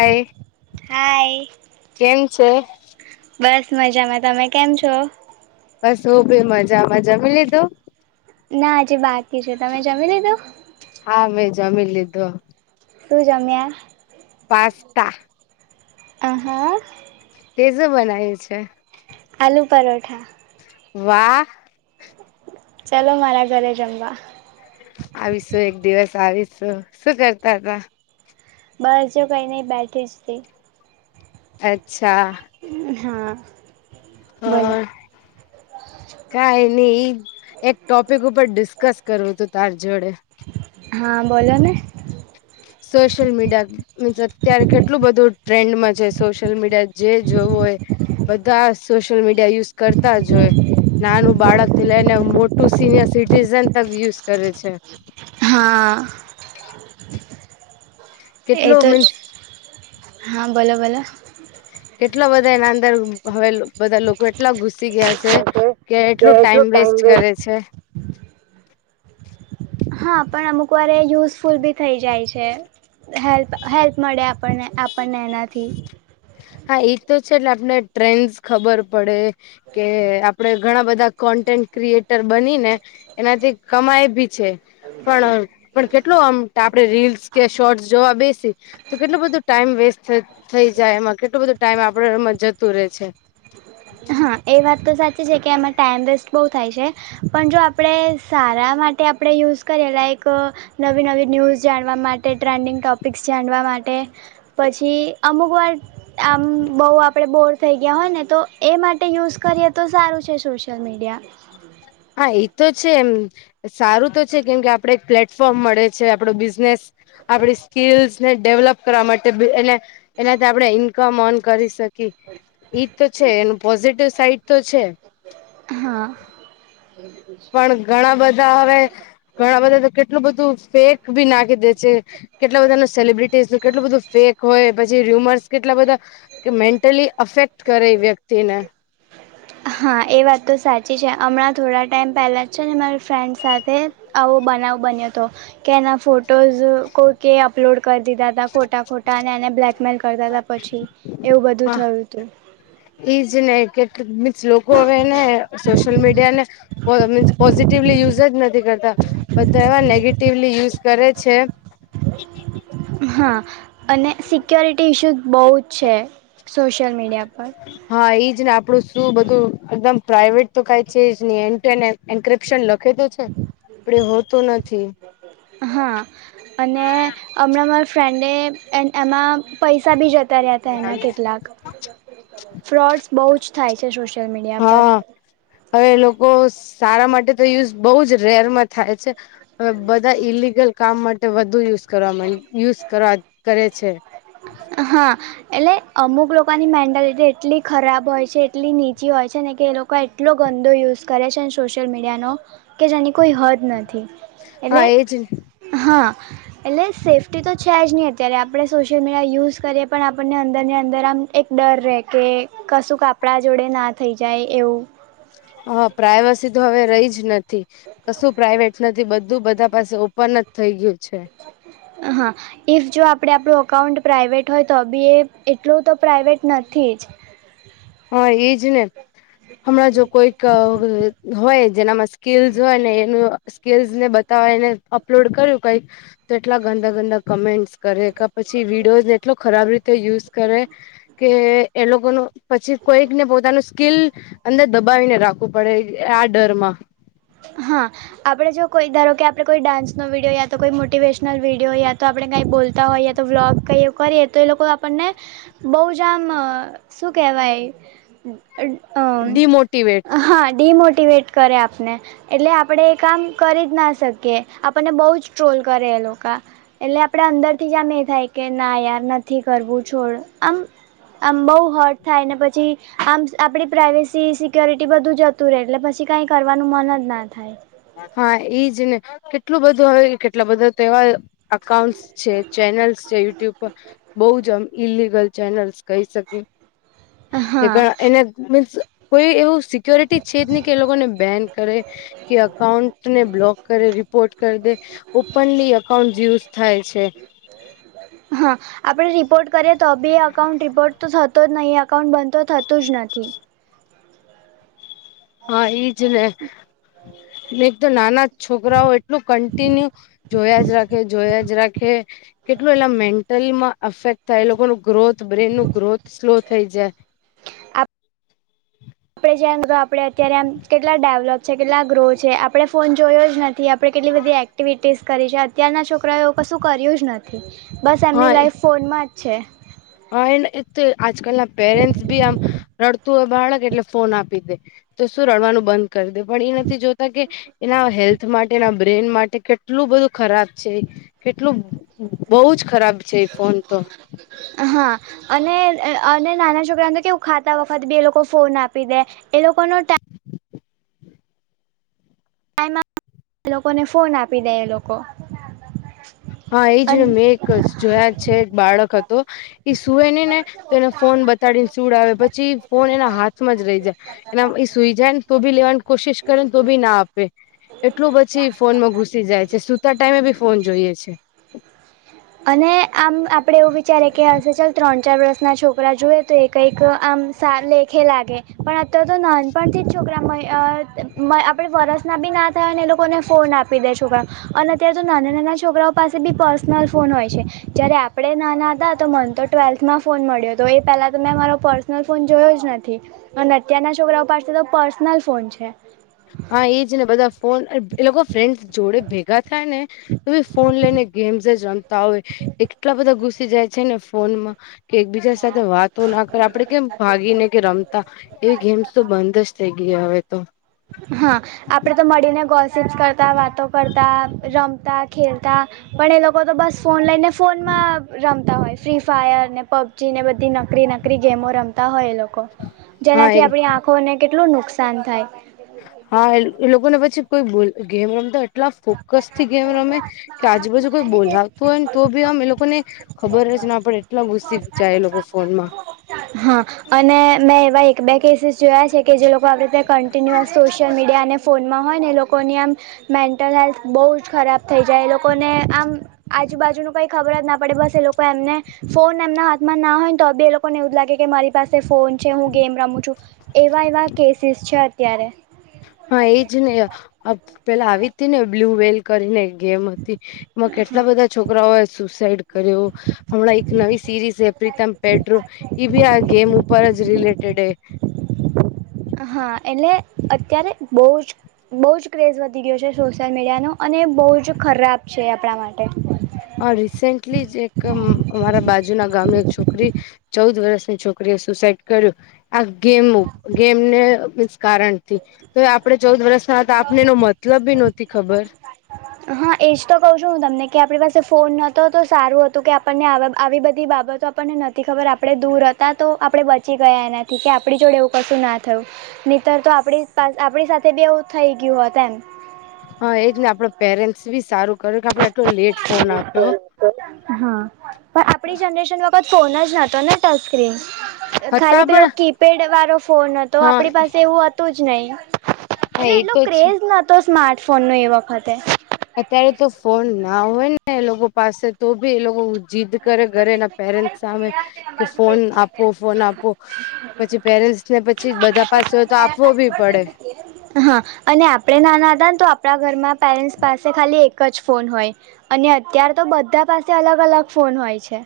હાય hi. કેમ છે બસ મજામાં તમે કેમ છો. બસ હું બી મજામાં જમી લીધું. ના આજે બાકી છે તમે જમી લીધું. હા મે જામી લીધું. શું જમ્યા. પાસ્તા. આહા. તે શું બન્યું છે. આલુ પરોઠા. વાહ. ચાલો મારા ઘરે જમવા. આવીશું એક દિવસ આવીશું શું કરતા હતા. બસ કઈ નહીં બેઠી જ તી. અચ્છા. હા બોલો. કઈ નઈ ઈ એક ટોપિક ઉપર ડિસ્કસ કરવું તું તાર જોડે. હા બોલો ને. સોશિલ મીડિયા [unintelligible] અત્યારે કેટલું બધું ટ્રેન્ડમાં છે સોશિયલ મીડિયા જે જોવું હોય. બધા સોશિયલ મીડિયા યુઝ કરતા જ હોય. નાનું બાળક થી લઈને મોટું સિનિયર સિટીઝન તક યુઝ કરે છે. હા. એ કેટલું તો જ મીન્સ હા બોલો બોલો કેટલા બધા એના અંદર હવે બધા લોકો એટલા ઘુસી ગયા છે. કે એટલું ટાઈમ વેસ્ટ કરે છે. હા પણ અમુક વાર યુઝફુલ બી થઈ જાય છે. હેલ્પ હેલ્પ મળે આપણને આપણને એનાથી. હા એ તો છે એટલે આપને ટ્રેન્ડસ ખબર પડે. કે આપડે ઘણા બધા કોન્ટેન્ટ ક્રિએટર બની ને એનાથી કમાય ભી છે પણ પણ કેટલું આમ આપડે રીલ્સ કે શોર્ટસ જોવા બેસી તો કેટલો બધો ટાઈમ વેસ્ટ થઈ જાય એમાં કેટલોું બધું ટાઈમ આપડ એમાં જતું રહે છે. હા એ વાત તો સાચી છે કે એમાં ટાઈમ વેસ્ટ બહુ થાય છે પણ જો આપણે સારા માટે આપણે યુઝ કરીએ લાઈક નવી નવી ન્યૂઝ જાણવા માટે ટ્રેન્ડિંગ ટોપિક્સ જાણવા માટે પછી અમુક વાર આમ બહુ આપડે બોર થઈ ગયા હોય ને તો એ માટે યુઝ કરીએ તો સારું છે સોશિયલ મીડિયા હા એ તો છે એમ સારું તો છે કેમ કે આપડે એક પ્લેટફોર્મ મળે છે આપણો બિઝનેસ આપડી સ્કીસ ને ડેવલપ કરવા માટે તએને એનાથી આપણે ઇન્કમ ઓન કરી શકીએ ઈ તો છે એનું પોઝિટિવ સાઈડ તો છે હા હમ [unintelligible] પણ ઘણા બધા હવે ઘણા બધા તો કેટલું બધું ફેક ભી નાખી દે છે. કેટલા બધા ન સેલિબ્રિટીઝ નું કેટલું બધું ફેક હોય પછી ર્યુમર્સ કેટલા બધા કે મેન્ટલી અફેક્ટ કરે એ વ્યક્તિ ને હા, એ વાત તો સાચી છે હમણાં થોડા ટાઈમ પહેલાં જ છે ને મારી ફ્રેન્ડ સાથે આવો બનાવ બન્યો હતો કે એના ફોટોઝ કોઈકે અપલોડ કરી દીધા ખોટા ખોટા અને એને બ્લેકમેલ કરતા હતા પછી એવું બધું થયું હતું ઈજ ને કેટલીક મીન્સ લોકો હવે ને સોશિયલ મીડિયા ને મીન્સ પોઝિટિવલી યુઝ જ નથી કરતા બધા એવા નેગેટિવલી યુઝ કરે છે. હા અને સિક્યોરિટી ઇશ્યૂઝ બહુ જ છે સોશિયલ મીડિયા પર હા એજ ને આપણું શું બધું એકદમ પ્રાઇવેટ તો કાય છે જ ન એન ટુ એન એન્કપ્શન લખે તો છે પર હોતું નથી હા અને હમણાં મારા ફ્રેન્ડે એમાં પૈસા બી જતા અત્યારે ત એના કેટલાક ફ્રોડ્સ બહુ જ થાય છે સોશિયલ મીડિયા પર હા હવે એ લોકો સારા માટે તો યુઝ બહુ જ રેરમાં થાય છે. હવે બધા ઈલિગલ કામ માટે વધુ યુઝ કરવા યુઝ કરવા કરે છે. હા એટલે અમુક લોકોની મેન્ટાલિટી એટલી ખરાબ હોય છે એટલી નીચી હોય છે ને કે એ લોકો કોઈ એટલો ગંદો યુઝ કરે છે ને સોશિયલ મીડિયાનો કે જેની કોઈ હદ નથી હા એટલે એજ હા એટલે સેફ્ટી તો છે જ નહી અત્યારે આપડણે સોશિયલ યુઝ કરી પણ આપણને અંદર ની અંદર આમ એક ડર રે કે કસુ આપડા જોડે ના થઈ જાય એવું. હ પ્રાઇવેસી તો હવે રહી જ નથી કશું પ્રાાઈવેટ નથી બધું બધા પાસે ઓપન થઈ ગયું છે. હ હા ઇફ જો આપણે આપણું અકાઉન્ટ પ્રાઇવેટ હોય તો બી એ એટલું તો પ્રાઇવેટ નથી જ હા એજ ને હમણાં જો કોઈક હોય જેનામાં સ્કીલ્સ હોય ને એનું સ્કીલ્સ ને બતાવીને અપલોડ કર્યું કઈક તો એટલા ગંદા ગંદા કમેન્ટ્સ કરે કે પછી વિડીયોઝને એટલો ખરાબ રીતે યુઝ કરે કે એ લોકો નો પછી કોઈકને પોતાનું સ્કીલ અંદર દબાવીને રાખવું પડે આ ડર માં હા આપણે જો કોઈ ધારો કે આપણે કોઈ ડાન્સનો વિડીયો યા તો કોઈ મોટીવેશનલ વિડીયો યા તો આપણે કાઈ બોલતા હોય યા તો બ્લોગ કઈ કરી એ તો એ લોકો આપણને બહુ જામ શું કહેવાય ડિમોટીવેટ અ હા ડીમોટીવેટ કરે આપને એટલે આપણેે એ કામ કરી જ ના શકીએ આપણને બહુ જ ટ્રોલ કરે એ લોકો એટલે આપણે અંદર થી જ આમ એ થાય કે ના યાર નથી કરવું છોડ આમ આમ બહુ હર્ટ થાય ને પછી આમ આપડી પ્રાઇવેસી સિક્યોરિટી બધું જ તુ રે એટલે પછી કઈ કરવાનું મન જ ના થાય. હા, ઈજ ને કેટલું બધું હવે કેટલા બધા તેવા અકાઉન્ટ્સ છે ચેનલ્સ છે યુટ્યુબ પર બઉ જ આમ ઇલિગલ ચેનલ્સ કહી શકીએ. તે હા ગયા એને મીન્સ કોઈ એવું સિક્યોરિટી છે જ નહીં કે એ લોકો ને બેન કરે કે અકાઉ ટને બ્લોક કરે રિપોર્ટ કરી દે ઓપનલી અકાઉન્ટ યુઝ થાય છે. ટી ટી... હા. આપડે રિપોર્ટ કરીએ તો બી અકાઉન્ટ રિપોર્ટ તો થતો જ નહીં અકાઉન્ટ બંધ તો થતું જ નથી. હા, ઈજ ને એક તો નાના છોકરાઓ એટલું કન્ટિન્યુ જોયા જ રાખે જોયા જ રાખે કેટલું એલા મેન્ટલમાં અફેક્ટ થાય એ લોકો નું ગ્રોથ બ્રેન નું ગ્રોથ સ્લો થઈ જાય. આપડે જેમ ગા આપડે અત્યારે આમ કેટલા ડેવલોપ છે કેટલા ગ્રો છે આપડણે ફોન જોયો જ ન થી આપડે કેટલી બધી એક્ટિવિટીઝ કરી છે અતારના છોકરાએ એ કશું કર્યું જ ન થી. બસ હા એમની લાઈફ ફોનમાં જ છે. હા, એ તે આજકાલના પેરેન્ટસ બી આમ રડતું હોય બાળક એટલે ફોન આપી દે. તો શું રડવાનું બંધ કરી દે પણ એ નથી જોતા કે એના હેલ્થ માટે એના બ્રેન માટે કેટલું બધું ખરાબ છે. કેટલું બહું જ ખરાબ છે એ ફોન તો. હા. અને અહ અને નાના છોકરાને તો કેવું ખાતા વખત બી એ લોકો ફોન આપી દે એ લોકોનો તે લોકોને ફોન આપી દે એ લોકો. હા, એ જો અને મેં એક જોયા છે એક બાળક હતો એ સુવે ને ને તો એને ફોન બતાડીને સુવડાવી પછી ફોન એના હાથમાં જ રહી જાય. એના એ સુઈ જાયને તો બી લેવાની કોશિશ કરે ને તો બી ના આપે એટલું પછી ફોન માં ઘુસી જાય છે સુતા ટાઈમે બી ફોન જોઈએ છે. અને આમ આપડે એવું વિચારે કે હશે ચાલ ત્રણ ચાર વર્ષના છોકરા જોએ તો કઈક આમ સા લેખે લાગે પણ આ તો નાનપણથી જ છોકરા માં અહ ત માં અહ આપણે વરસના બી ના થયા અનેને એ લોકોને ફોન આપી દે છોકરા અને અત્યારે તો નાના નાના છોકરાઓ પાસે બી પર્સનલ ફોન હોય છે જયારે આપડે નાના હતા તો મને તો ટ્વેલ્થમાં ફોન મળ્યો હતો એ પહેલાં તો મેં મારો પર્સનલ ફોન જોયો જ નથી. અને અત્યારના છોકરાઓ પાસે તો પર્સનલ ફોન છે. હા, એ જ ને બધા ફોન અહ એ લોકો ફ્રેન્ડ જોડે ભેગા થાય ને એબી ફોન લઈને ગેમ્સ જ રમ તો આવે એટલા બધા ઘુસી જાય છે ને ફોનમાં કે એકબીજા સાથે વાતો ના કર આપડે કેમ ભાગીને કે રમતા એ ગેમ્સ તો બંધ જ થઈ ગયા હવે તો. હા, આપડે તો મળીને ગો શિપસ કરતા વાતો કરતા રમતા ખેલતા પણ એ લોકો તો બસ ફોન લઈને ફોનમાં રમતા હોય ફ્રી ફાયર ને પબજીને બધી નકરી નકરી ગેમો રમતા હોય એ લોક કો હા એ જેનાથી આપડી આંખોને કેટલું નુકસાન થાય. હા, એ એ લોકોને પછી કોઈ બોલ ગેમ રમતો એટલા ફોકસ થી ગેમ રમે કે આજુબાજુ કોઈ બોલાવતું હોય ને તો ભી આમ એ લોકોને ખબર જ ને આપે એટલા ગુસ્સી જાય એ લોકો ફોનમાં. હા, અને મેં એવા એક બે કેસેસ જોયા છે કે જે લોકો આવી રીતે કન્ટિન્યુઅસ સોશિયલ મીડિયા અને ફોનમાં હોય ને એ લોકોની આમ મેન ટલ હેલ્થ બહુ જ ખરાબ થઈ જાય લોકોને આમ આજુ બાાજુ ન કઈ ખબર જ ના પડે બસ એ લોકો એમને ફોન એમના હાથમાં ના હોય ને તો બી એ લોકો ને એવું લાગે કે મારી પાસે ફોન છે હું ગેમ રમું છું એવા એવા કેસીસ છે અત્યારે હા એ જ ને પેલા આવી હતી ને બ્લુ વેલ કરીને ગેમ હતી એમાં કેટલા બધા છોકરાઓ એ સુસાઈડ કર્યો હમણાં એક નવી સિરીઝ હૈ પ્રીતમ પેડ્રો ભી આ ગેમ ઉપર જ રિલેટેડ હૈ હા એટલે અત્યારે બહુ જ બહુ જ ક્રેઝ વધી ગયો છે સોશિયલ મીડિયાનો અને બહુ જ ખરાબ છે આપણા માટે હ રિસેન્ટલી જ એક અમારા બાજુના ગામની એક છોકરી ચૌદ વર્ષની છોકરીએ સુસાઈડ કર્યું આ ગેમ ગેમને કારણ થી તો આપડે ચૌદ વર્ષના હતા આપને એનો મતલબ બી નહોતી ખબર હા એજ તો કહું છું હું તમને કે આપણી પાસે ફોન નતો તો સારું હતું કે આપણને આવી બધી બાબતો આપણને નથી ખબર આપણે દૂર હતા તો આપડણે બચી ગયા એનાથી કે આપણી જોડે એવું કશું ના થયું નીતર તો આપડી આપણી સાથે બી એવું થઈ ગયું હોત એમ હા એ જ ને આપડા પેરેન્ટ્સ બી સારું કરે કે આપડે આટલો લેટ હા ફોન આપ્યો પણ આપડી જનરેશન ફોન જ નોતો ને ટચસ્ક્રીન હતા ખાલી પેલો પણ કીપેડ વાળો ફોન હતો હા આપણી પાસે એવું હતું જ નહી હા એટલે એ એટલો તો છે ક્રેઝ નતો સ્માર્ટફોન નો એ વખતે અત્યારે તો ફોન ના હોય ને એ લોકો પાસે તો બી એ લોકો જીદ કરે ઘરે એના પેરેન્ટ સામે કે ફોન આપ આપો ફોન આપવો પછી પેરેન્ટ્સ ને પછી બધા પાસે તો આપવો બી પડે [inaudible] હા અને આપણે ના ના હતા ને તો આપણા ઘરમાં પેરેન્ટ્સ પાસે ખાલી એક જ ફોન હોય અને અત્યાર તો બધા પાસે અલગ અલગ ફોન હોય છે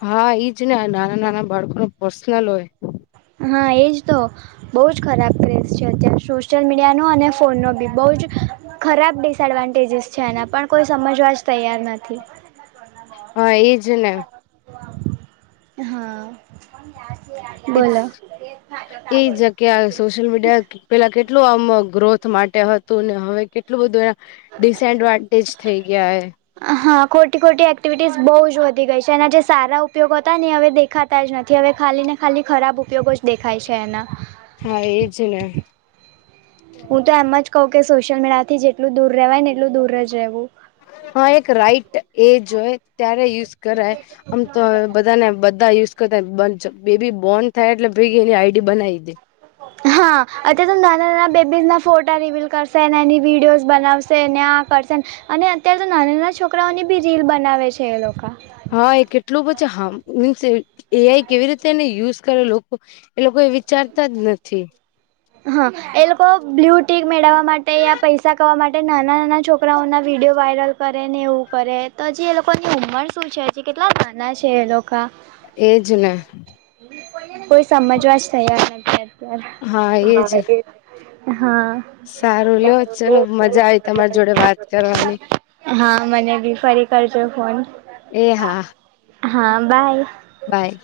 હા ઈજ ને નાના નાના બાળકો ને પર્સનલ હોય હા એજ તો બહુ જ ખરાબ ક્રેઝ છે અત્યારે સોશિયલ મીડિયાનો અને ફોનનો બી બહુ જ ખરાબ ડિસએડવાન્ટેજસ છે એના પણ કોઈ સમજવા જ તૈયાર નથી હ એજ ને હા ઇટ્સ બોલો એ જ કે આ સોશિયલ મીડિયા પેલા કેટલું આમ ગ્રોથ માટે હતું ને હવે કેટલું બધું એના ડિસએડવાન્ટેજ થઈ ગયા એ હા ખોટી ખોટી એક્ટિવિટીસ બહુ જ વધી ગઈ છે એના જે સારા ઉપયોગ હતા ને હવે દે ખાતા જ નથી હવે ખાલી ને ખાલી ખરાબ ઉપયોગો જ દેખાય છે એના હા એજ ને હું તો એમ જ કઉું કે સોશિયલ મીડિયા થી જેટલું દૂર રહેવાય ને એટલું દૂર જ રહેવું હા એક રાઈટ એજ હોય ત્યારે યુઝ કરાય આમ તો બધાને યુઝ કરતા બેબી બોર્ન થાય એટલે ભી એની આઈડી બનાવી દે હા અત્યારે તો નાના નાના બેબીઝના ફોટા રિવિલ કરશે અનેને એની વિડીયોઝ બનાવશે ને આ કરશેને અને અત્ય્યારે તો નાના નાના છોકરાઓની બી રીલ બનાવે છે એ લોકો હા એ કેટલું બછી હા મીન્સ એ આઈ કેવી રીતે એને યુઝ કરે લોકો એ લોકો એ વિચારતા જ નથી હા એ લોકો બ્લુ ટીક મેળવવા માટે યા પૈસા કરવાવા માટે નાના નાના છોકરાઓના વિડીયો વાયરલ કરે ને એવું કરે તો હજી એ લોકોની ઉંમર શું છે હજી કેટલા નાના છે એ લોકો એજ ને કોઈ સમજવા જ તૈયાર નથી હા એજ અત્યારે હા સારું લો ચલો મજા આવી તમારી જોડે વાત કરવાની હા મને બી ફરી કરજો ફોન એ હા હા બાય બાય.